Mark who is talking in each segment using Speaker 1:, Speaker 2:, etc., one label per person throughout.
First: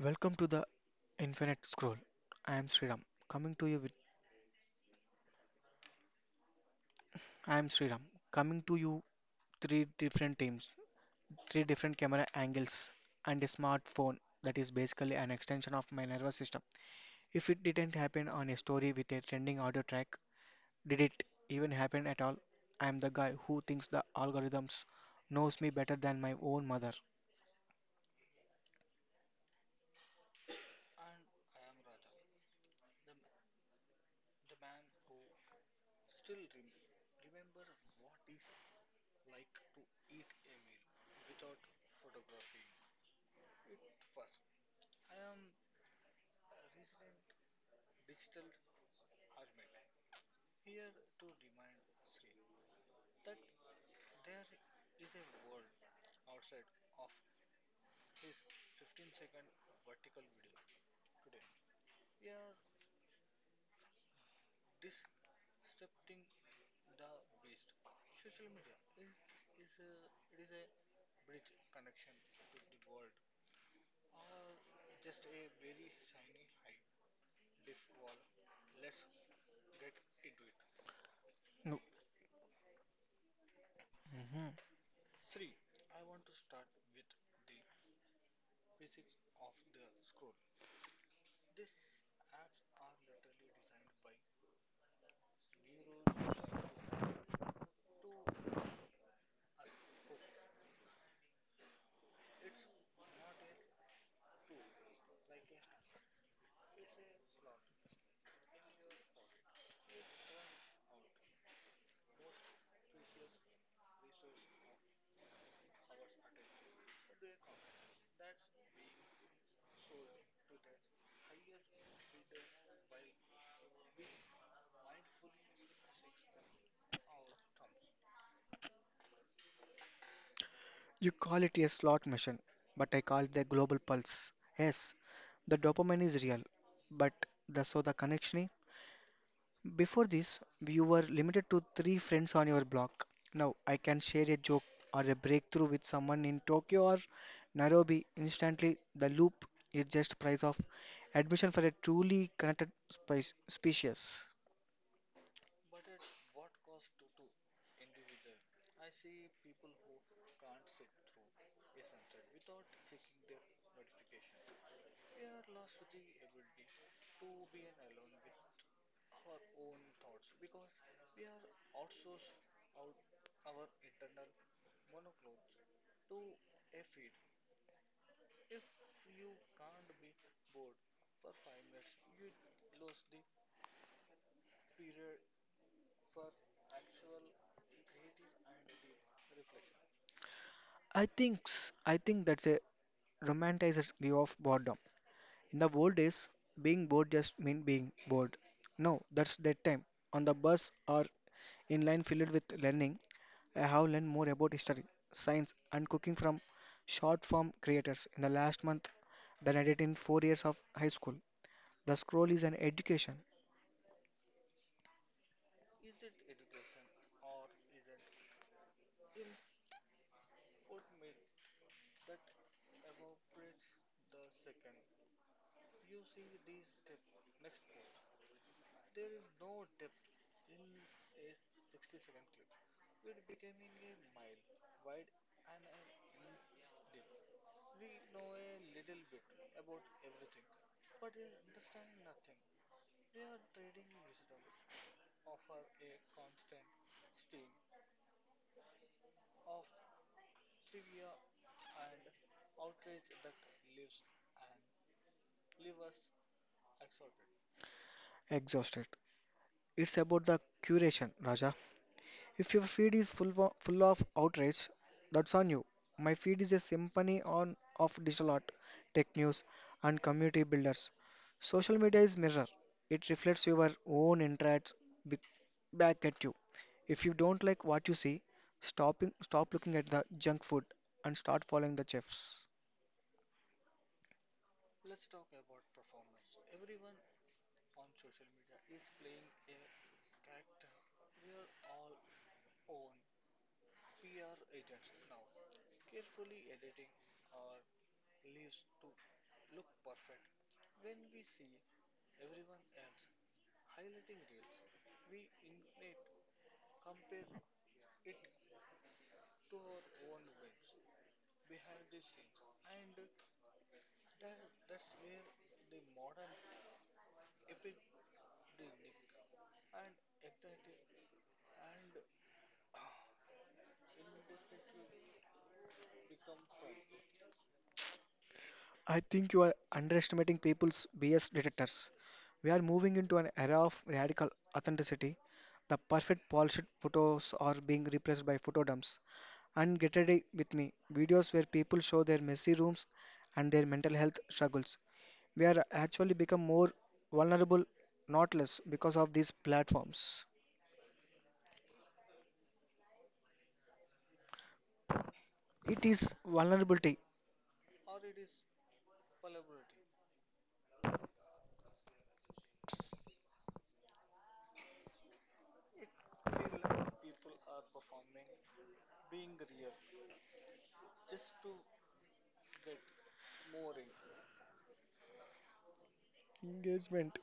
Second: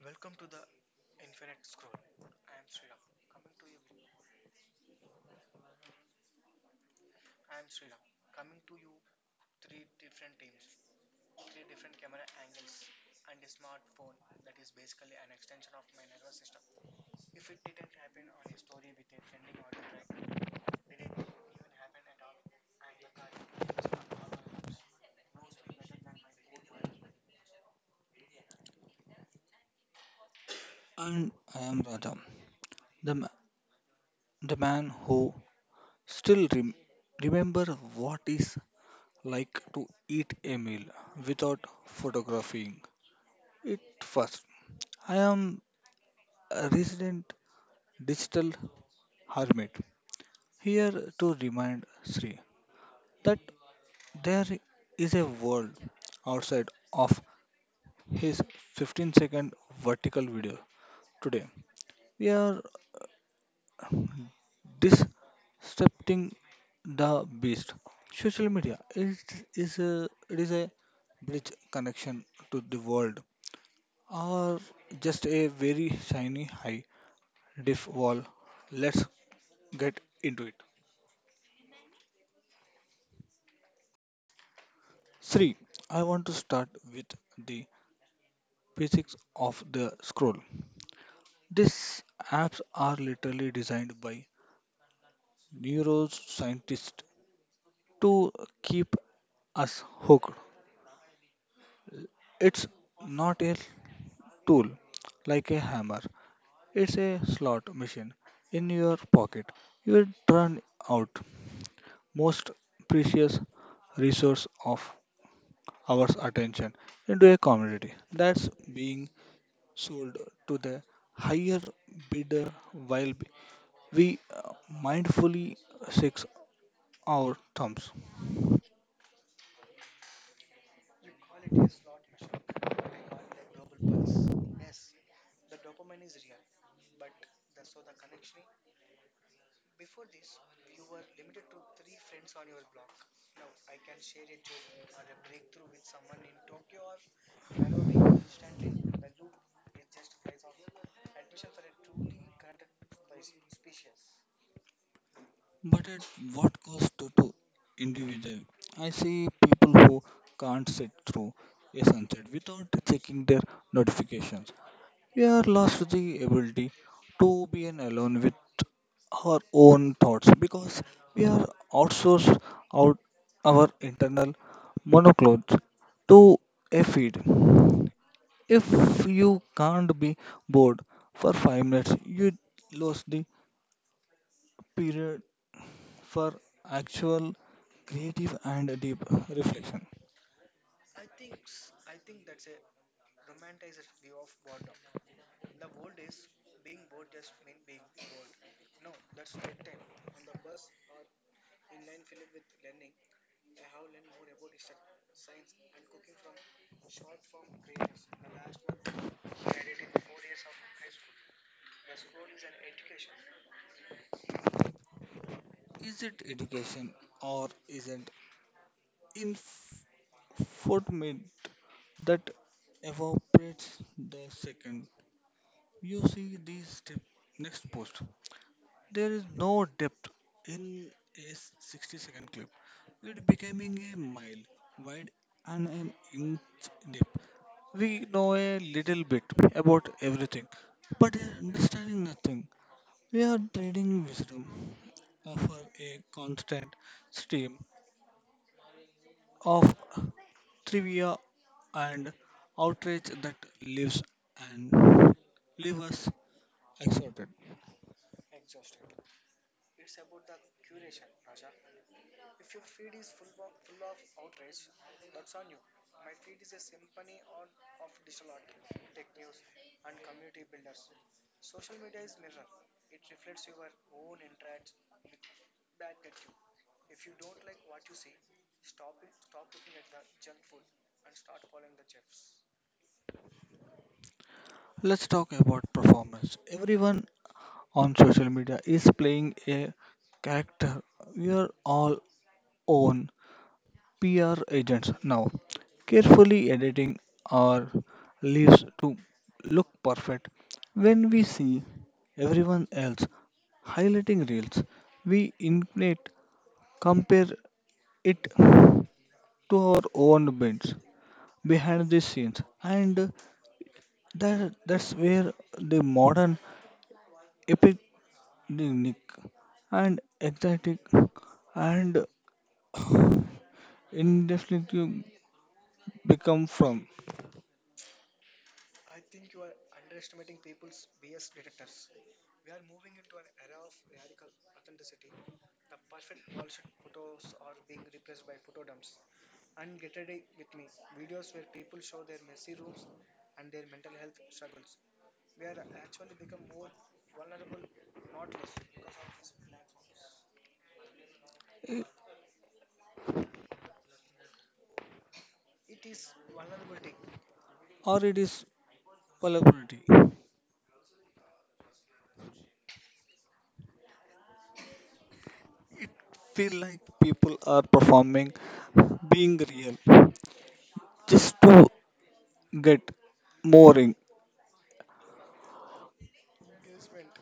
Speaker 1: Welcome to the Infinite Scroll. I am Sriram, coming to you with I am Sriram, coming to you three different teams, three different camera angles, and a smartphone that is basically an extension of my nervous system. If it didn't happen on a story with a trending audio track, did it even happen at all? I am the guy who thinks the algorithms knows me better than my own mother.
Speaker 2: And I am Raja, the, ma- the man who still remember what is like to eat a meal without photographing it first. I am a resident digital hermit here to remind Sri that there is a world outside of his 15-second vertical video. Today, we are disrupting the beast. Social media is a is a bridge connection to the world, or just a very shiny high diff wall. Let's get into it.
Speaker 1: No. Mhm.
Speaker 2: Three. I want to start with the physics of the scroll. These apps are literally designed by neuroscientists to keep us hooked. It's not a tool like a hammer. It's a slot machine in your pocket. You turn out most precious resource of our attention into a commodity that's being sold to the higher bidder while we mindfully six our thumbs.
Speaker 1: You call it a slot machine, but I call it a global pulse. Yes, the dopamine is real, but the so the connection. Is- before this, you were limited to three friends on your block. Now I can share a joke or a breakthrough with someone in Tokyo or Nairobi instantly. The loop is just price of admission for a truly connected spice, species.
Speaker 2: But at what cost to individual? I see people who can't sit through a sunset without checking their notifications. We are lost the ability to be an alone with our own thoughts because we are outsourced out our internal monoclothes to a feed. If you can't be bored for 5 minutes, you lose the period for actual creative and deep reflection.
Speaker 1: I think that's a romanticized view of boredom. In the old days, being bored just meant being bored. Now, that's that time. On the bus or in line filled with learning, I have learned more about history, science, and cooking from short form creators in the last month than I did in 4 years of high school. The scroll is an education.
Speaker 2: Is it education or is it infotainment that evaporates the second you see this step next post? There is no depth in a 60-second clip. It becoming a mile wide and an inch deep. We know a little bit about everything, but understanding nothing. We are trading wisdom for a constant stream of trivia and outrage that lives and leave us exhorted.
Speaker 1: Exhausted. It's about the curation, Raja. If your feed is full of outrage, that's on you. My feed is a symphony on of digital art, tech news, and community builders. Social media is mirror. It reflects your own interests be- back at you. If you don't like what you see, stop looking at the junk food and start following the chefs.
Speaker 2: Let's talk about performance. Everyone on social media is playing a character, we are all own PR agents now, carefully editing our leaves to look perfect. When we see everyone else highlighting reels, we innate compare it to our own bins behind the scenes, and that's where the modern epidemic and exotic and indefinitely become from,
Speaker 1: I think you are underestimating people's BS detectors. We are moving into an era of radical authenticity. The perfect polished photos are being replaced by photo dumps. And get ready with me videos where people show their messy rooms and their mental health struggles. We are actually become more vulnerable, not less, because of these platforms. It is vulnerability.
Speaker 2: or it is vulnerability. Feel like people are performing, being real, just to get more in,
Speaker 1: Engagement.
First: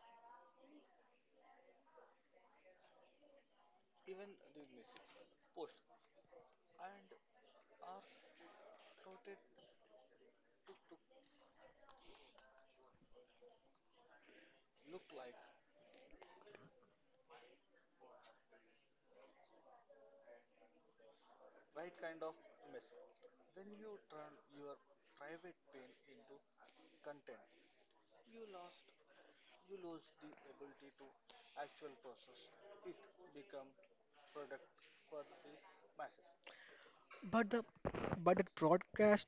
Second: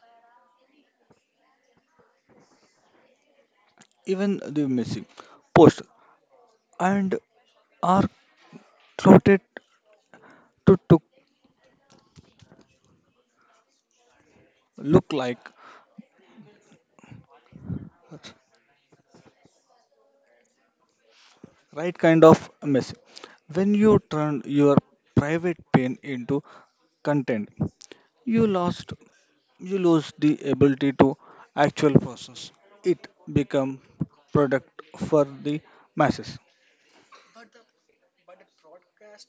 Speaker 2: even the missing post, and are clotted to look like right kind of messy. When you turn your private pain into content, you lost you lose the ability to actual process. It become product for the masses.
Speaker 1: But the but the broadcast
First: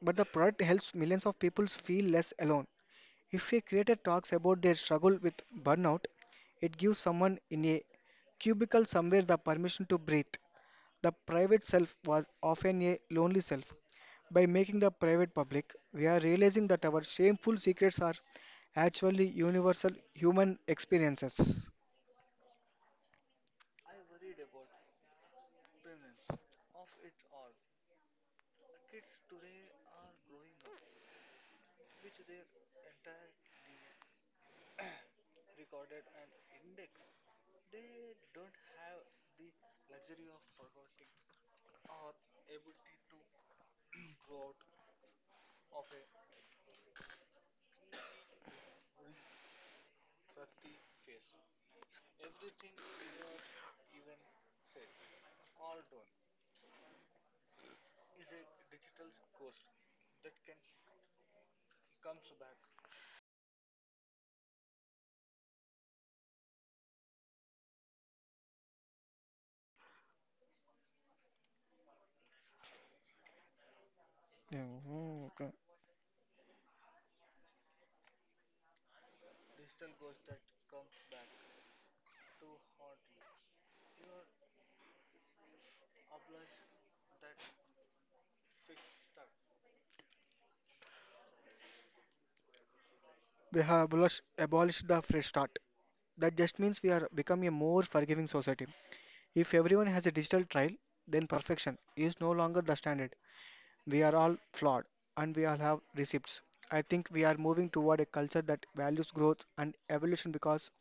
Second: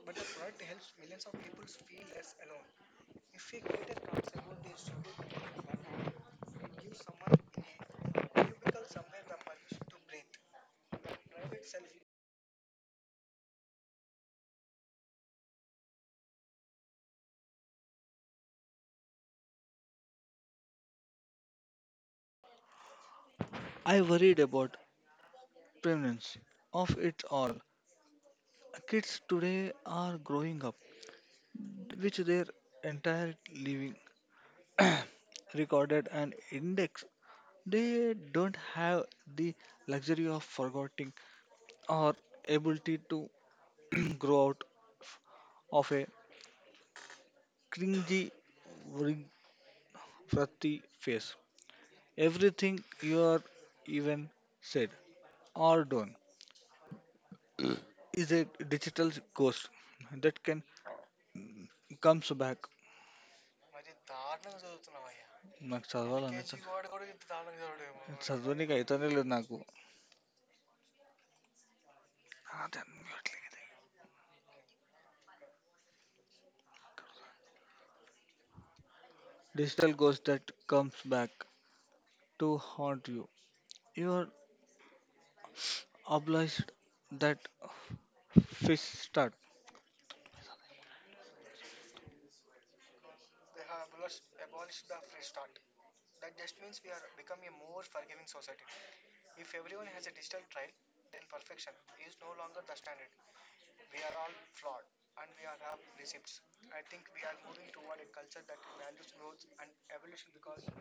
Speaker 1: but the product helps millions of people feel less alone. If a creator talks about their struggle with burnout, it gives someone in a cubicle somewhere the permission to breathe. The private self was often a lonely self. By making the private public, we are realizing that our shameful secrets are actually universal human experiences.
Speaker 2: I worried about prevalence of it all. Kids today are growing up which their entire living recorded and indexed. They don't have the luxury of forgetting or ability to grow out of a cringy wrig- frothy face. Everything you are even said or done is a digital ghost that can comes back నాకు చదవాలని చదువునికి అయితేనే లేదు నాకు
Speaker 1: Yeah, okay.
Speaker 2: Digital goes that comes back to haunt you your obliged that fish start
Speaker 1: We have abolished the fresh start. That just means we are becoming a more forgiving society. If everyone has a digital trial, then perfection is no longer the standard. We are all flawed and we all have receipts. I think we are moving toward a culture that values growth and evolution because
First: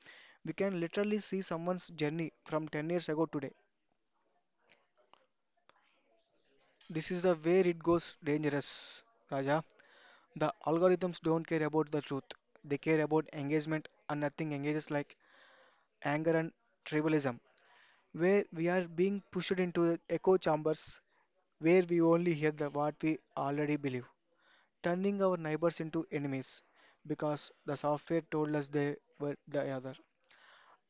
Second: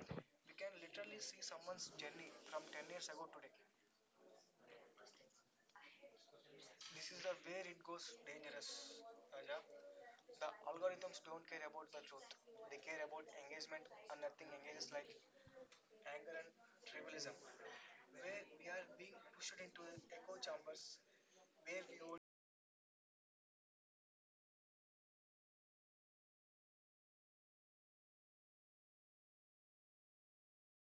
Speaker 1: we can literally see someone's journey from 10 years ago today. This is the where it goes dangerous, Raja. The algorithms don't care about the truth. They care about engagement and nothing engages like anger and tribalism, where we are being pushed into the echo chambers where we only hear the what we already believe, turning our neighbors into enemies because the software told us they were the other.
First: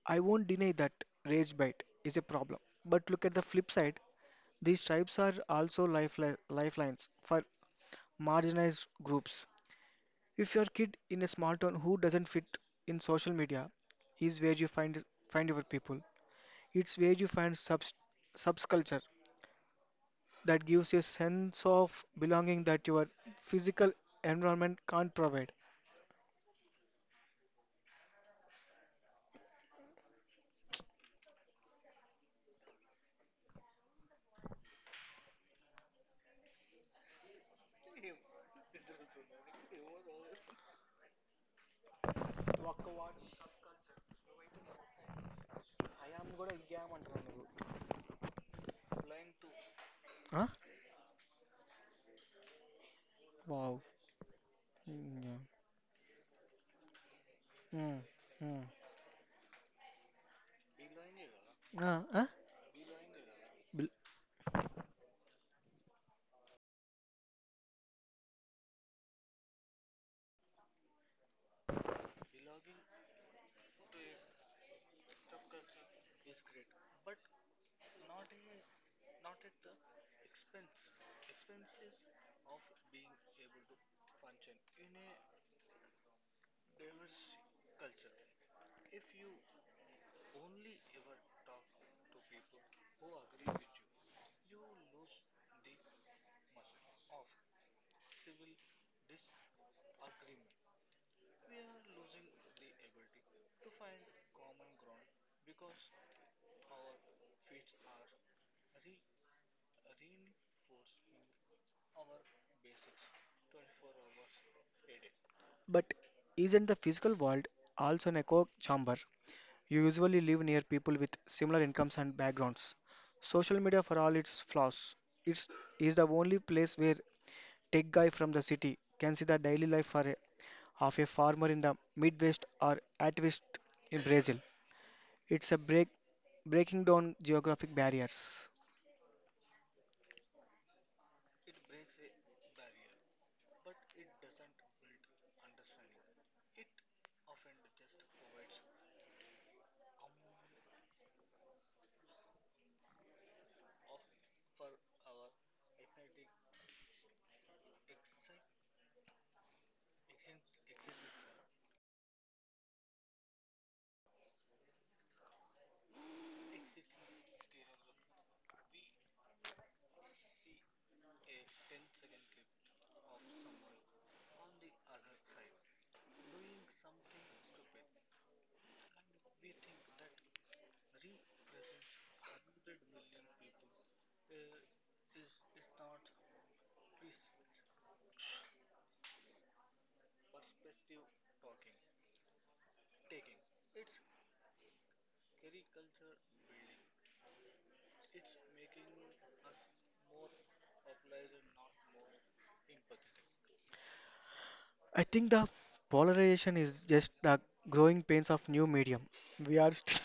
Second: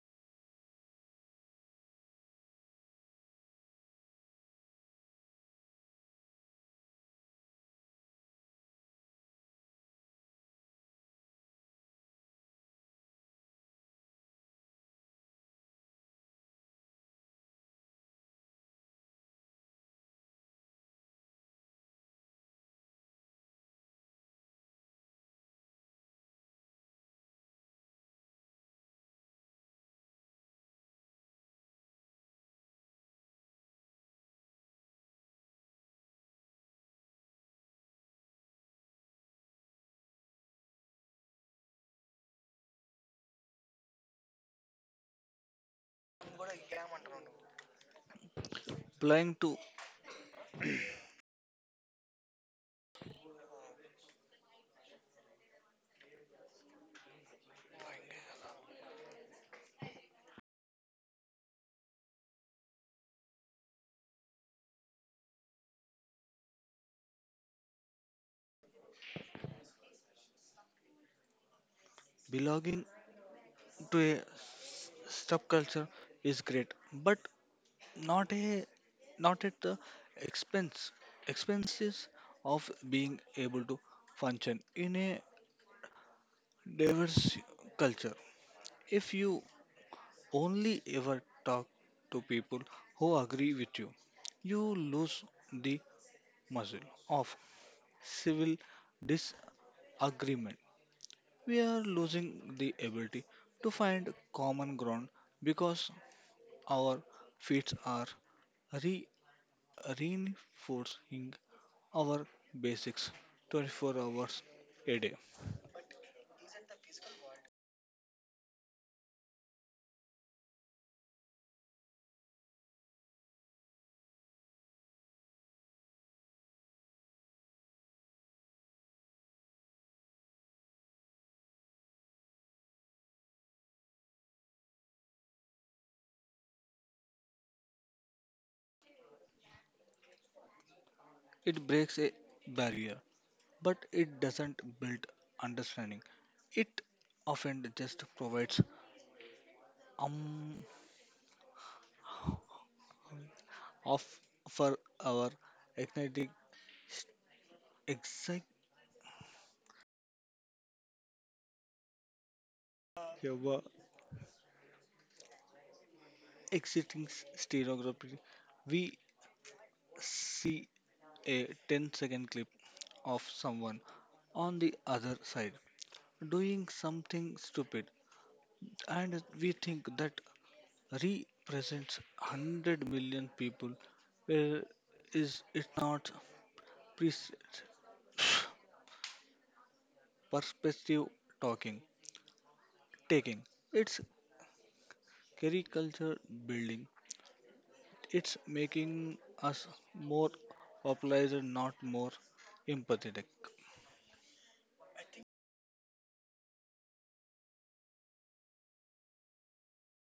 Speaker 1: I won't deny that rage bait is a problem, but look at the flip side. These stripes are also lifelines for marginalized groups. If your kid in a small town who doesn't fit in social media is where you find your people. It's where you find subs subculture that gives you a sense of belonging that your physical environment can't provide.
Speaker 2: applying to
Speaker 1: Huh? Wow. Mm, yeah. Mm, mm. Bl-
Speaker 2: belonging to a subculture is great, but not a not at the expense expenses of being able to function in a diverse culture if you only ever talk to people who agree with you. You lose the muscle of civil disagreement. We are losing the ability to find common ground because our feet are re- reinforcing our basics 24 hours a day.
Speaker 1: But isn't the physical world also an echo chamber? You usually live near people with similar incomes and backgrounds. Social media, for all its flaws, it's is the only place where tech guy from the city can see the daily life for a, of a farmer in the Midwest or activist in Brazil. It's a breaking down geographic barriers.
Speaker 2: It breaks a barrier, but it doesn't build understanding. It often just provides um of for our ethnic executive exiting stereography, we see a 10-second clip of someone on the other side doing something stupid, and we think that represents 100 million people where is it not pres- perspective talking taking, it's caricature building. It's making us more popularized, not more empathetic.
Speaker 1: I think the polarization is just the growing pains of new medium. We are st-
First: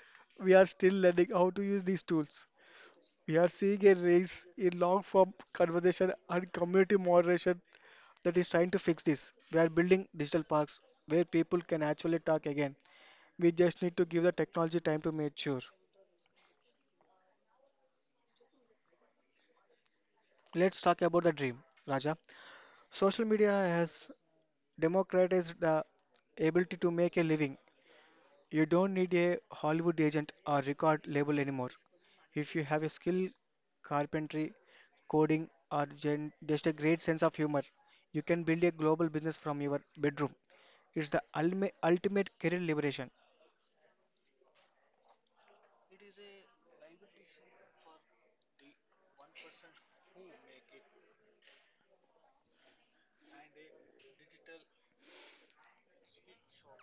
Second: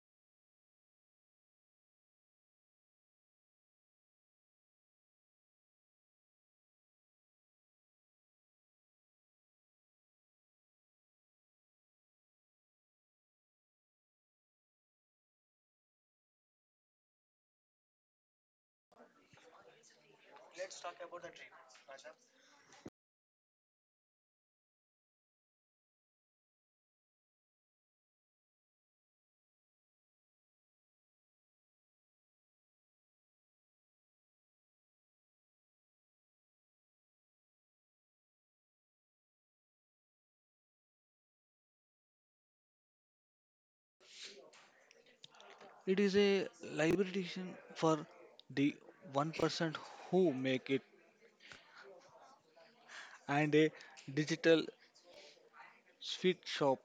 Speaker 1: we are still learning how to use these tools. We are seeing a rise in long form conversation and community moderation that is trying to fix this. We are building digital parks where people can actually talk again. We just need to give the technology time to mature. Let's talk about the dream, Raja. Social media has democratized the ability to make a living. You don't need a Hollywood agent or record label anymore. If you have a skill, carpentry, coding, or just a great sense of humor, you can build a global business from your bedroom. It's the ultimate career liberation.
Speaker 2: It is a liberation for the 1% who make it, and a digital sweet shop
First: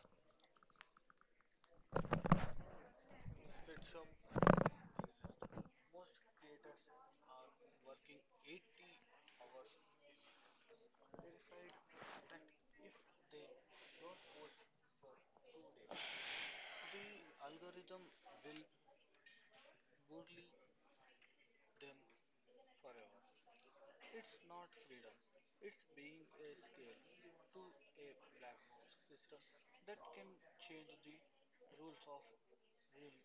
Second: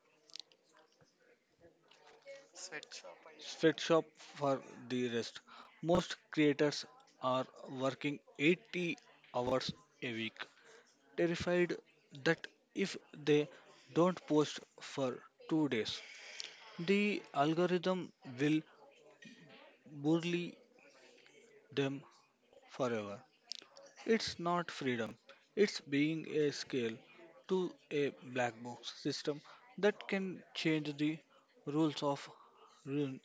Speaker 2: sweatshop for the rest. Most creators are working 80 hours a week, terrified that if they don't post for 2 days, the algorithm will bully them forever. It's not freedom, it's being a scale to a black box system that can change the rules of ruin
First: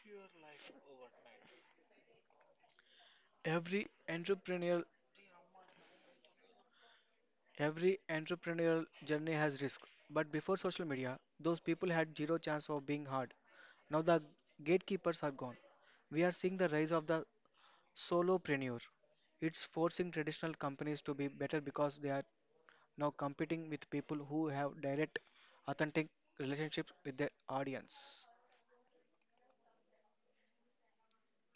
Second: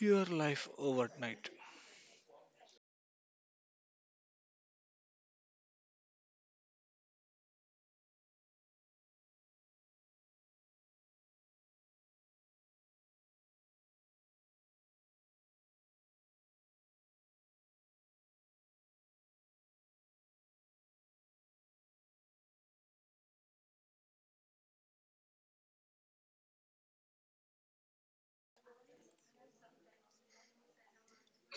Speaker 2: your life overnight.
Speaker 1: Every entrepreneurial every entrepreneurial journey has risk. But before social media, those people had zero chance of being hard. Now the gatekeepers are gone. We are seeing the rise of the solopreneur. It's forcing traditional companies to be better because they are now competing with people who have direct, authentic relationships with their audience.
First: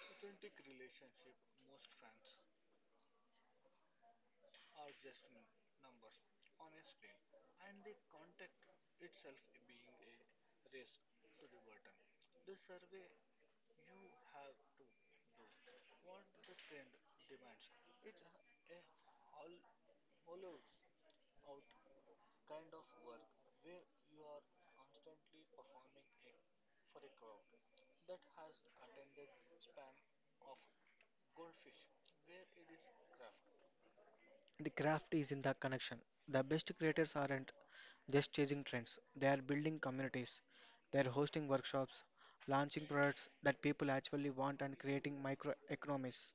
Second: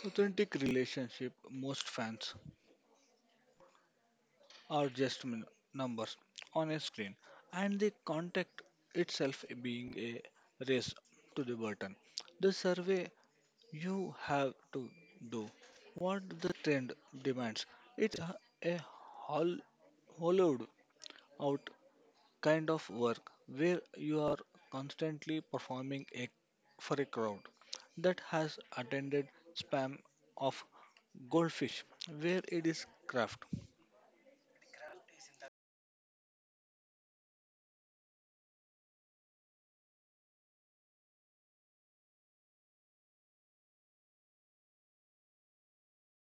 Speaker 2: Authentic relationship, most fans are just numbers on a screen, and the contact itself being a race to the button. The survey, you have to do what the trend demands. It's a, a hol- hollowed out kind of work where you are constantly performing for a crowd that has attended spam of goldfish where it is craft.
Speaker 1: The craft is in the connection. The best creators aren't just chasing trends, they are building communities. They are hosting workshops, launching products that people actually want, and creating microeconomies.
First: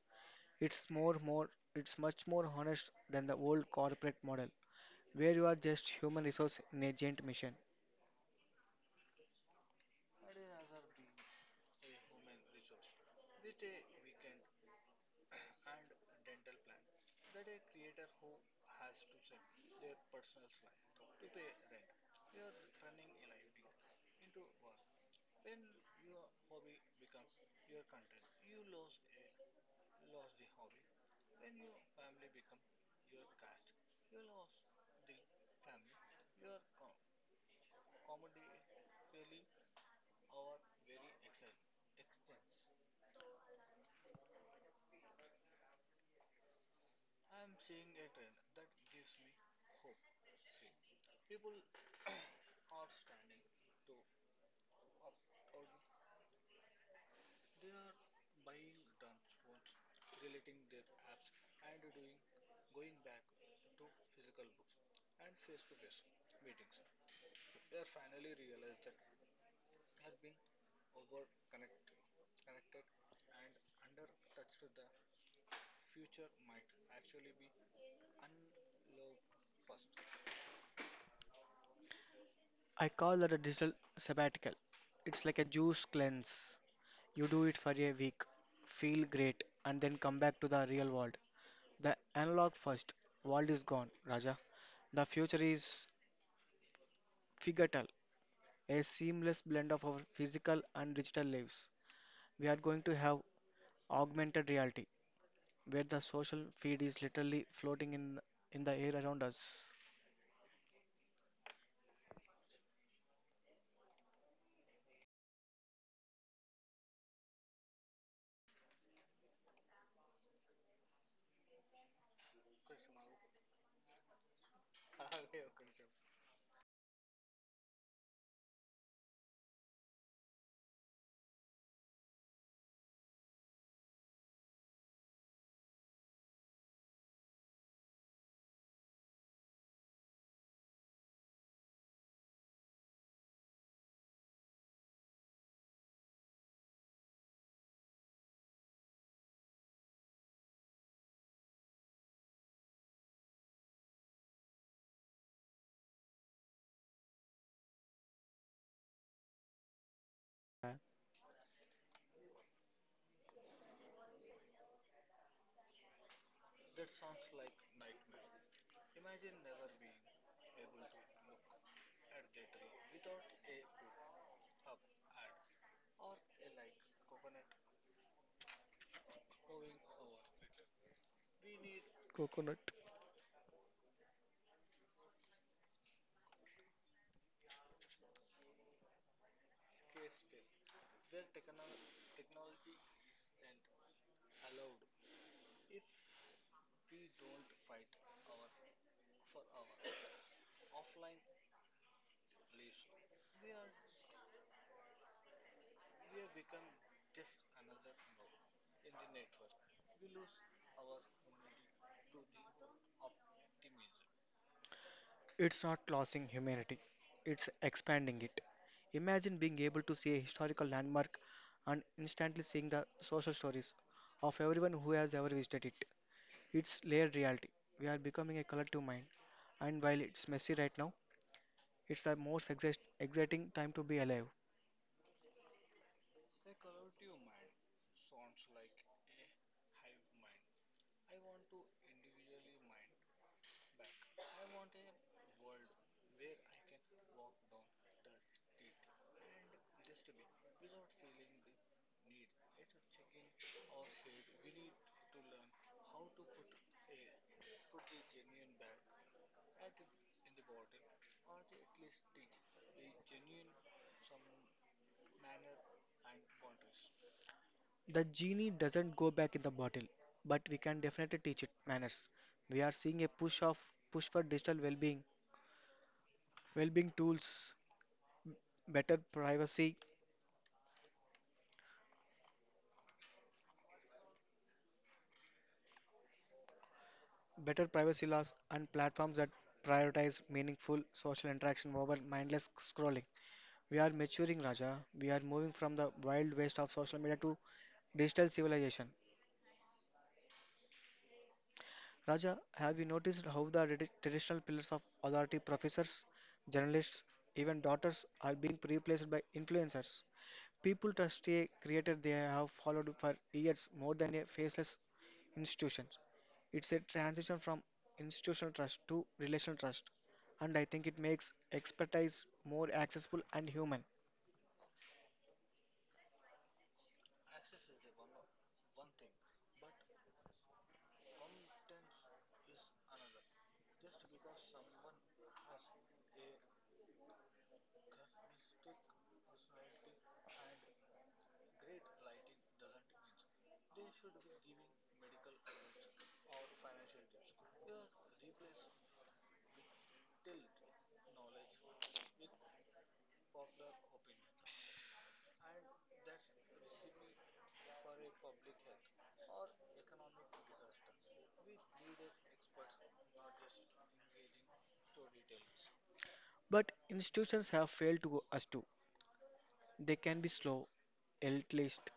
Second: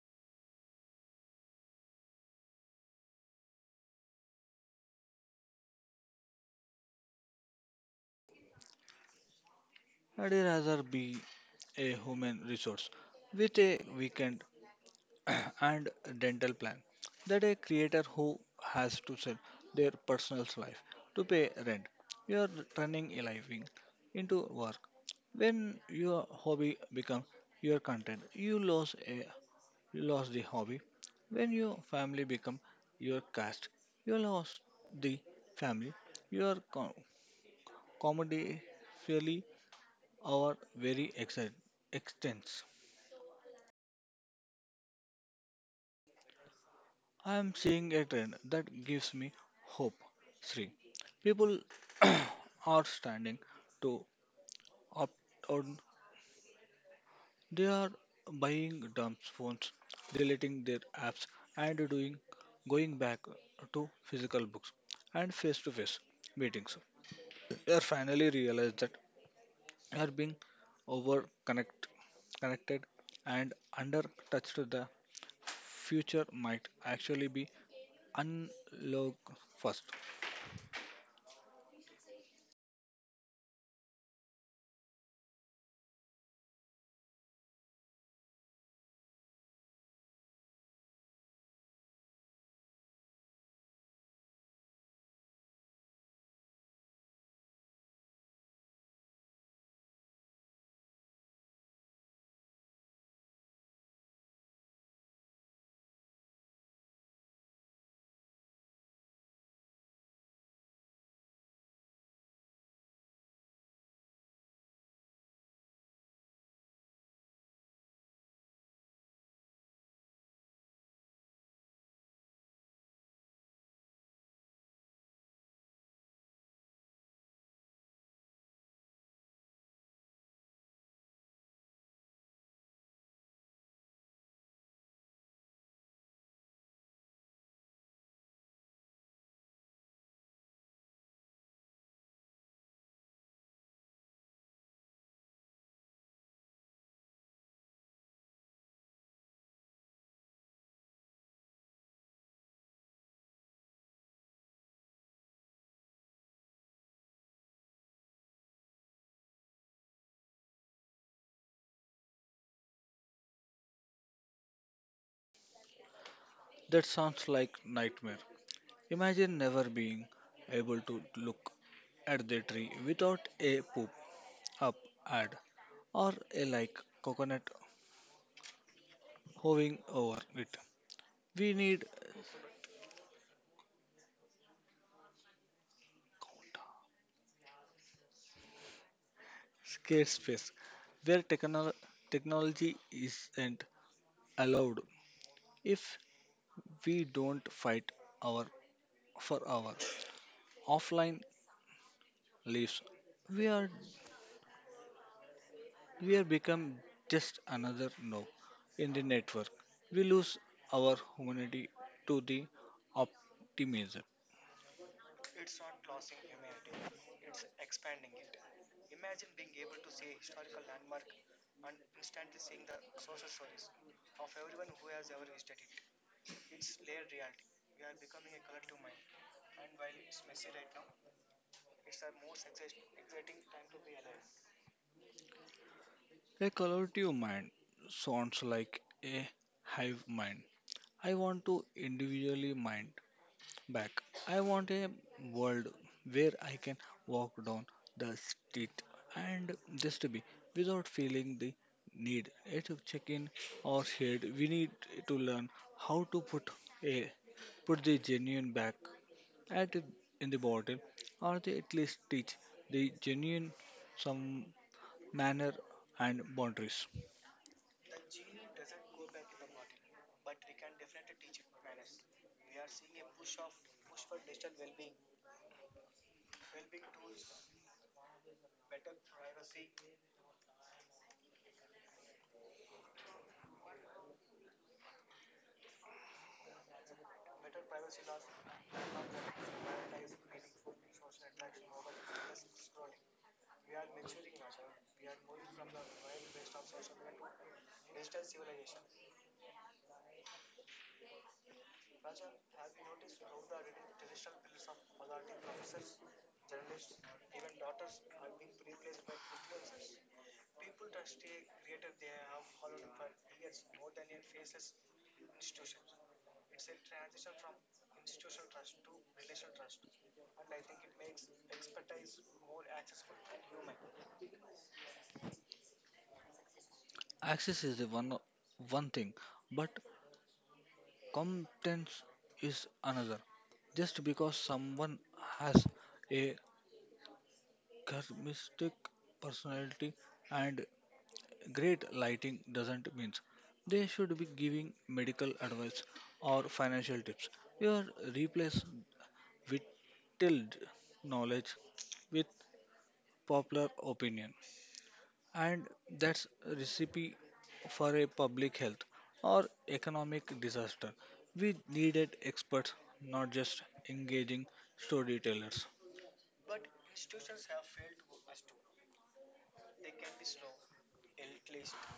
Speaker 1: It's more, more, it's much more honest than the old corporate model, where you are just human resource in a giant mission.
Speaker 2: I'd rather be a human resource with a weekend and dental plan that a creator who has to sell their personal life to pay rent. You are turning a living into work. When your hobby becomes your content, you lose the hobby. When your family become your cast, you lost the family. Your comedy fairly our very extent extends. I am seeing a trend that gives me hope. Three people are standing to opt out. They are buying dumb phones, deleting their apps, and doing going back to physical books and face-to-face meetings. They are finally realize that they are being over connected and under touched. The future might actually be unlocked first.
Speaker 1: I call that a digital sabbatical. It's like a juice cleanse. You do it for a week, feel great, and then come back to the real world. The analog first world is gone, Raja. The future is figital, a seamless blend of our physical and digital lives. We are going to have augmented reality, where the social feed is literally floating in the air around us. Uh,
Speaker 2: That sounds like nightmare. Imagine never being able to look at the tree without a poop up ad or a like coconut hovering over it. We need
Speaker 1: Coconut.
Speaker 2: scarce space where technology isn't allowed. If we don't fight our for our offline lives, we are we have become just another knob in the network. We lose our humanity to the optimism.
Speaker 1: It's not losing humanity, it's expanding it. Imagine being able to see a historical landmark and instantly seeing the social stories of everyone who has ever visited it. It's layered reality. We are becoming a collective mind, and while it's messy right now, it's the most exciting time to be alive.
Speaker 2: A collaborative mind sounds like a hive mind. I want to individually mind back. I want a world where I can walk down the street and just be without feeling the need at a check-in or head. We need to learn how to a put the genuine back at it in the bottle, or they at least teach the genuine some manner and boundaries.
Speaker 1: The genie doesn't go back in the bottle, but we can definitely teach it manners. We are seeing a push for digital well-being, tools, better privacy laws, and platforms that prioritize meaningful social interaction over mindless scrolling. We are maturing, Raja. We are moving from the wild west of social media to digital civilization. Raja, have you noticed how the traditional pillars of authority, professors, journalists, even doctors, are being replaced by influencers? People trust a creator they have followed for years more than a faceless institution. It's a transition from institutional trust to relational trust, and I think it makes expertise more accessible and human.
Speaker 2: Access is the one thing, but competence is another. Just because someone has a charismatic personality and great lighting doesn't mean they should be giving medical advice or financial tips. Your replace whittled knowledge with popular opinion, and that's a recipe for a public health or economic disaster. We needed experts, not just engaging storytellers.
Speaker 1: But institutions have failed to us too. They can be slow, elitist,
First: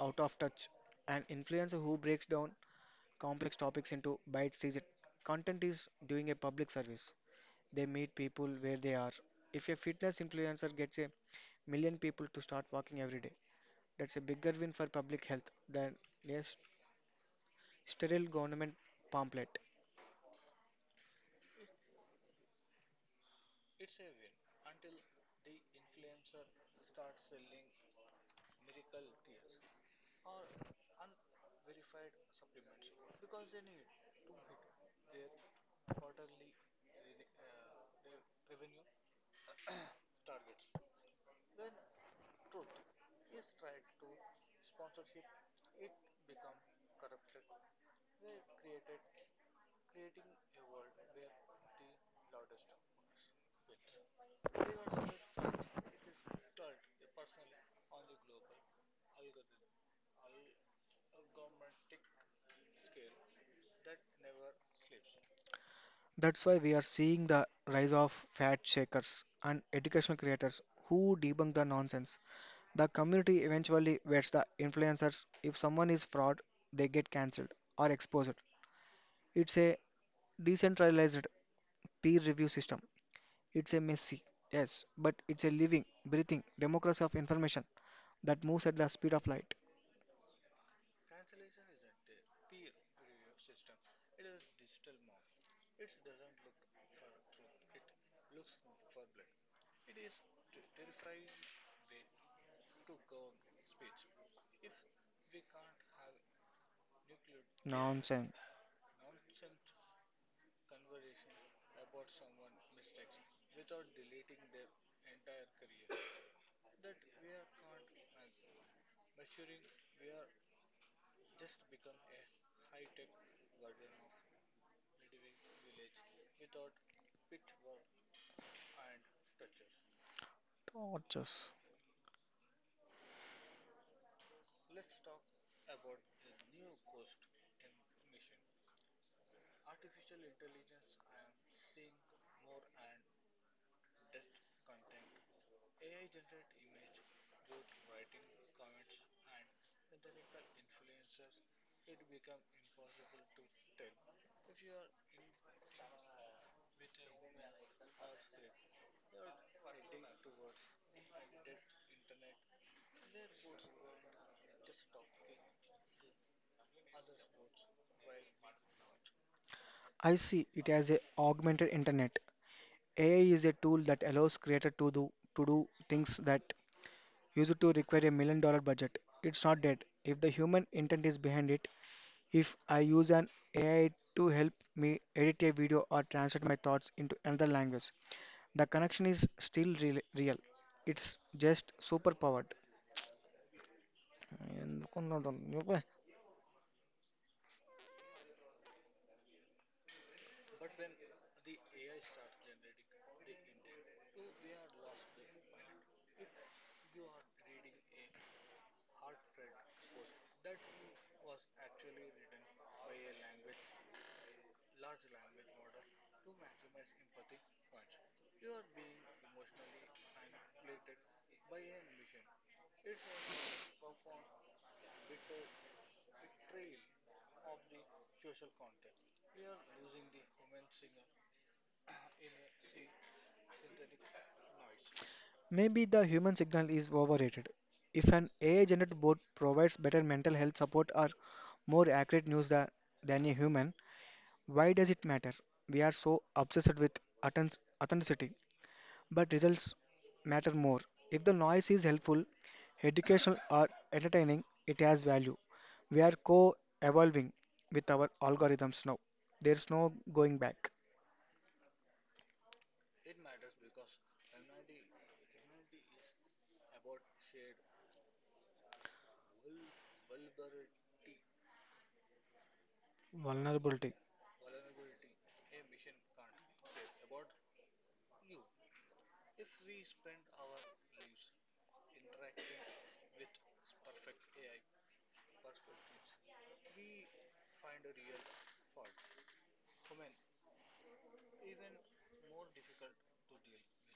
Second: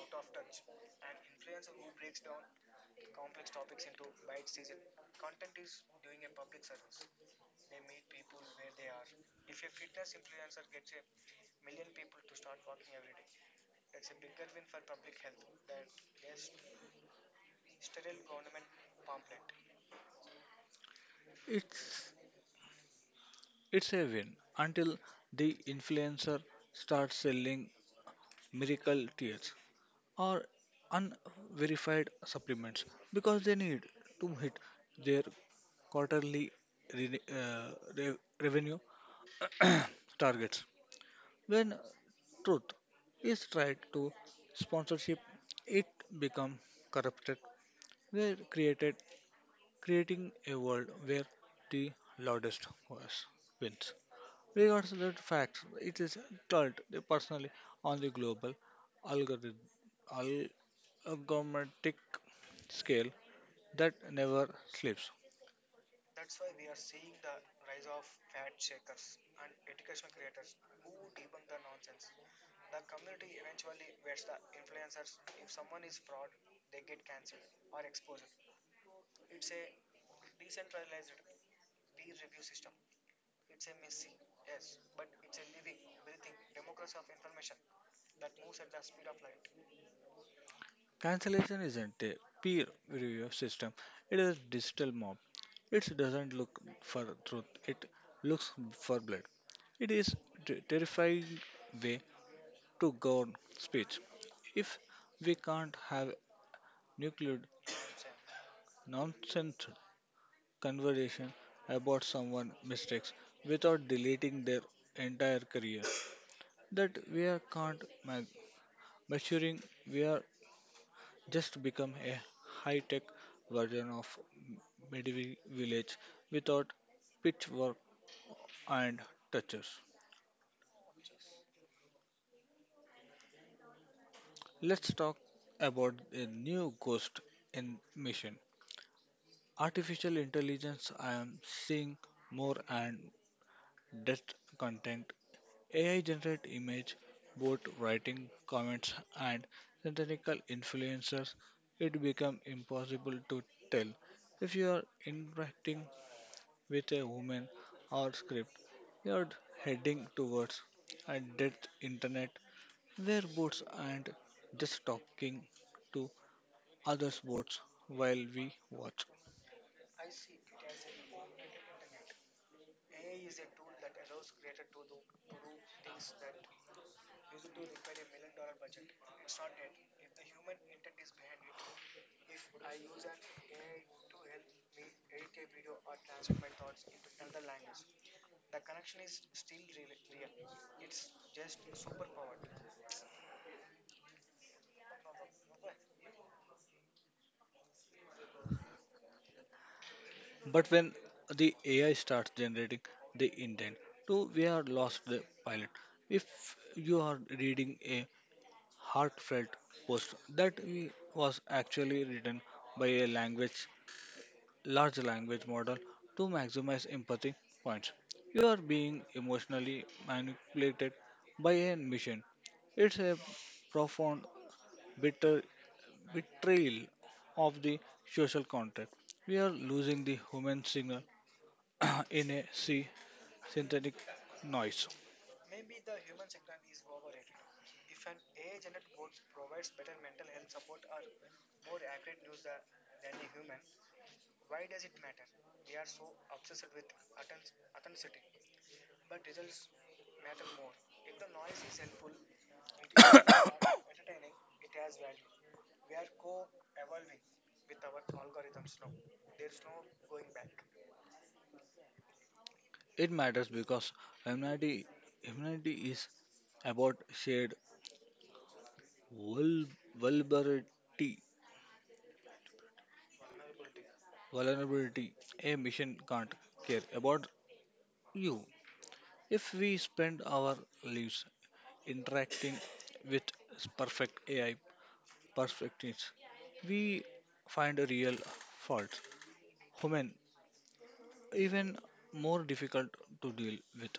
Speaker 1: out of touch. An influencer who breaks down complex topics into bite-sized content is doing a public service. They meet people where they are. If a fitness influencer gets a million people to start walking every day, that's a bigger win for public health than a sterile government pamphlet.
Speaker 2: It's it's a win until the influencer starts selling miracle tears or unverified supplements because they need to hit their quarterly re- uh, re- revenue targets. When truth is tried to sponsorship, it becomes corrupted. We're created creating a world where the loudest voice wins. Regards the fact it is told personally on the global algorithm algorithmic scale that never sleeps.
Speaker 1: That's why we are seeing the rise of fat shakers and educational creators who debunk the nonsense. The community eventually vets the influencers. If someone is fraud, they get cancelled or exposed. It's a decentralized peer review system. It's a messy, yes, but it's a living, breathing democracy of information that moves at the speed of light.
Speaker 2: Cancellation isn't a peer review system, it is a digital mob. It doesn't look for truth, it looks for blood. It is a terrifying way to govern speech. If we can't have nuclear
Speaker 1: Nonsense.
Speaker 2: nonsense conversation about someone's mistakes without deleting their entire career, that we are can't measuring, we are just to become a high tech version of m- medieval village without pitchfork and touches.
Speaker 1: Tortures.
Speaker 2: Let's talk about a new ghost in mission. Artificial intelligence, I am seeing more and depth content. AI generate image, both writing comments and synthetical influencers. It become impossible to tell if you are interacting with a woman or script, you're heading towards a dead internet where boats aren't just talking to other boats while we watch.
Speaker 1: I see it as a augmented internet. AI is a tool that allows creator to do things that used to require $1 million budget. It's not dead. If the human intent is behind it, if I use an AI to help me edit a video or translate my thoughts into another language, the connection is still real. It's just superpowered. And no, no, no, okay.
Speaker 2: But when the AI starts generating the intent, so we are lost the pilot. If you are reading a heartfelt post that was actually written by a language large language model to maximize empathy points. You are being emotionally manipulated by a mission. It's a profound bitter betrayal of the social contract. We are losing the human signal in a sea synthetic noise.
Speaker 1: Maybe the human signal is overrated. If an AI-generated bot provides better mental health support or more accurate news than a human, why does it matter? We are so obsessed with authenticity, but results matter more. If the noise is helpful, educational, or entertaining, it has value. We are co-evolving with our algorithms now. There's no going back.
Speaker 2: It matters because humanity, humanity is about shared vul- vulnerability.
Speaker 1: Vulnerability.
Speaker 2: Vulnerability. A mission can't care about you. If we spend our lives interacting with perfect AI perfectionists, we find a real faults. Human, even more difficult to deal with.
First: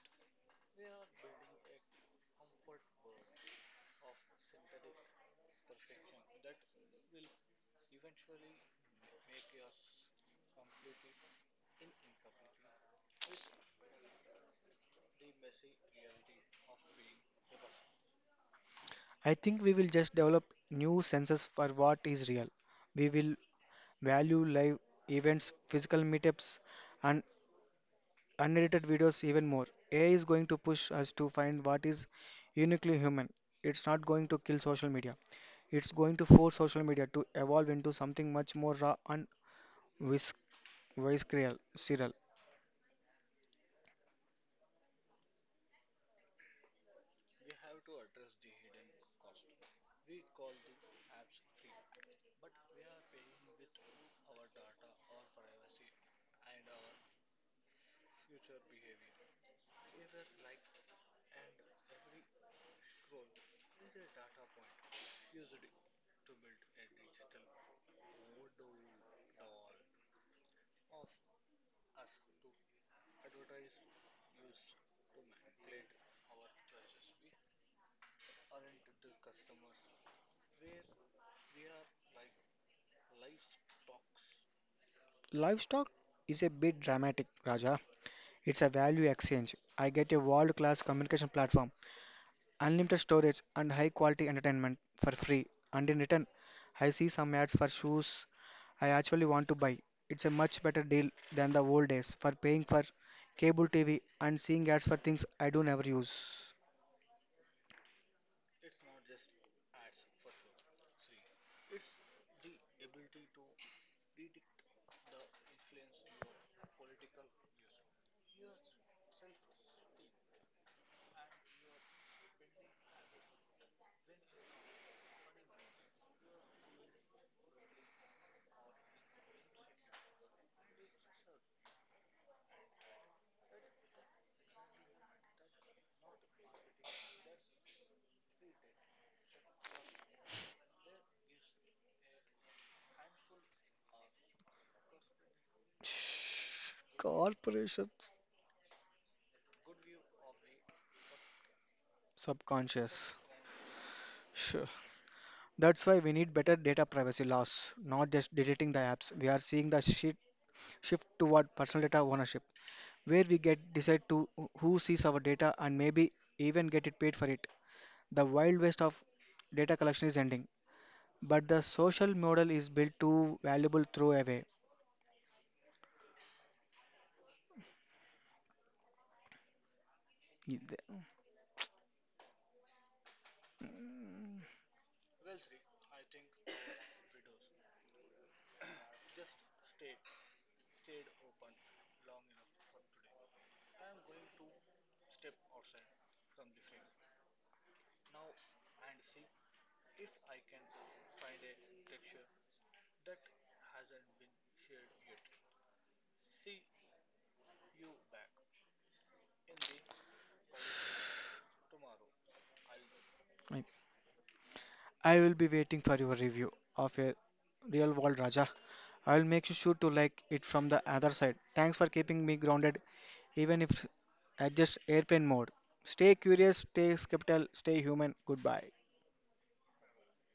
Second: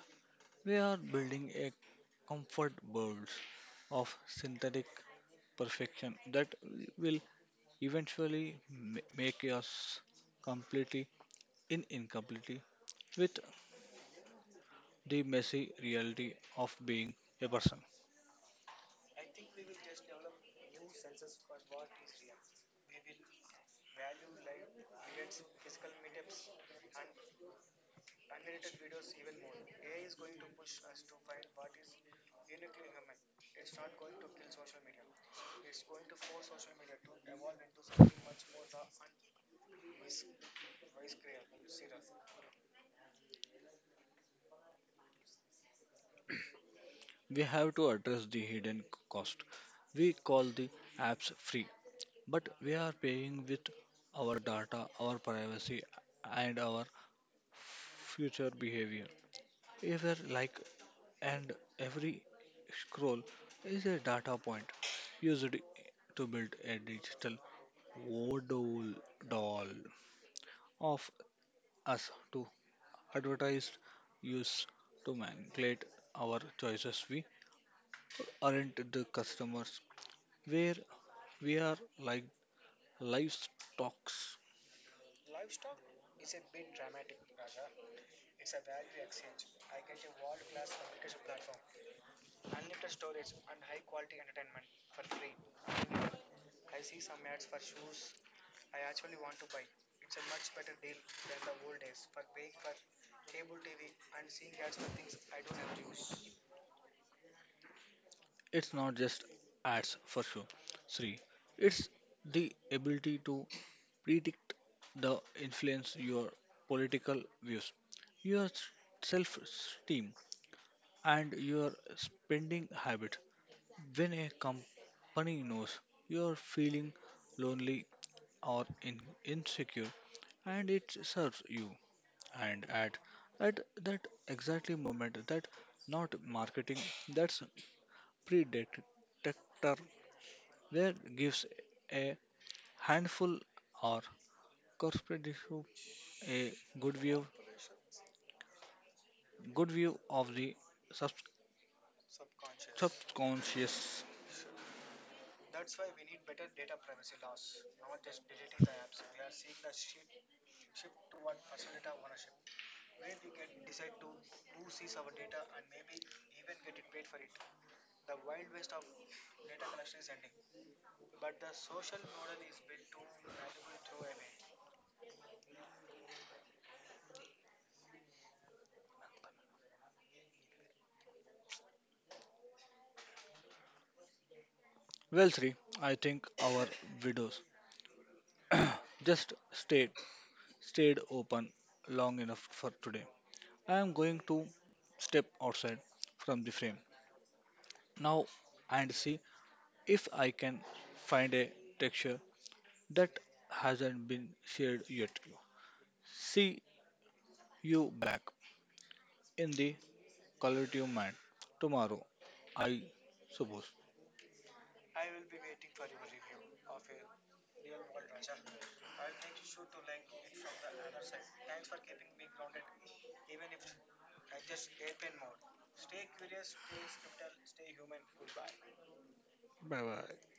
Speaker 2: We are building a comfort world of synthetic perfection that will eventually make us completely in incompletely with the messy reality of being a person.
Speaker 1: I think we will just develop new senses for what is real. We will value live events, physical meetups, and unedited videos even more. AI is going to push us to find what is uniquely human. It's not going to kill social media. It's going to force social media to evolve into something much more raw and vis- visceral. Serial.
Speaker 2: We have to address the hidden cost. We call the apps free, but we are paying with our data, our privacy, and our future behavior. Every like and every scroll is a data point used to build a digital voodoo doll of us to advertise, use to manipulate our choices. We aren't the customers. We're We are like livestock.
Speaker 1: Livestock is a bit dramatic, Raja. It's a value exchange. I get a world-class communication platform, unlimited storage, and high quality entertainment for free, and in return I see some ads for shoes I actually want to buy. It's a much better deal than the old days for paying for cable TV and seeing ads for things I do never use.
Speaker 2: It's not just ads for sure. Three, it's the ability to predict the influence your political views, your self-esteem, and your spending habit. When a company knows you're feeling lonely or insecure, and it serves you, and at that exactly moment, that not marketing, that's predictor where gives a handful or corporate a
Speaker 1: Shh.
Speaker 2: good view
Speaker 1: Corporations.
Speaker 2: good view of the sub-
Speaker 1: Subconscious.
Speaker 2: subconscious.
Speaker 1: Sure. That's why we need better data privacy laws, not just deleting the apps. We are seeing the shift toward personal data ownership where we get decide to who sees our data and maybe even get it paid for it. The wild west of data collection is ending, but the social model is built to valuable throw away.
Speaker 2: Well, Sri, I think our widows just stayed open long enough for today. I am going to step outside from the frame now and see if I can find a texture that hasn't been shared yet. See you back in the collective mind tomorrow, I suppose.
Speaker 1: I will be waiting for your review of a real world Raja. I will make you sure to like it from the other side. Thanks for keeping me grounded, even if adjust airplane mode. Stay curious, stay skeptical, stay human. Goodbye.
Speaker 2: Bye bye.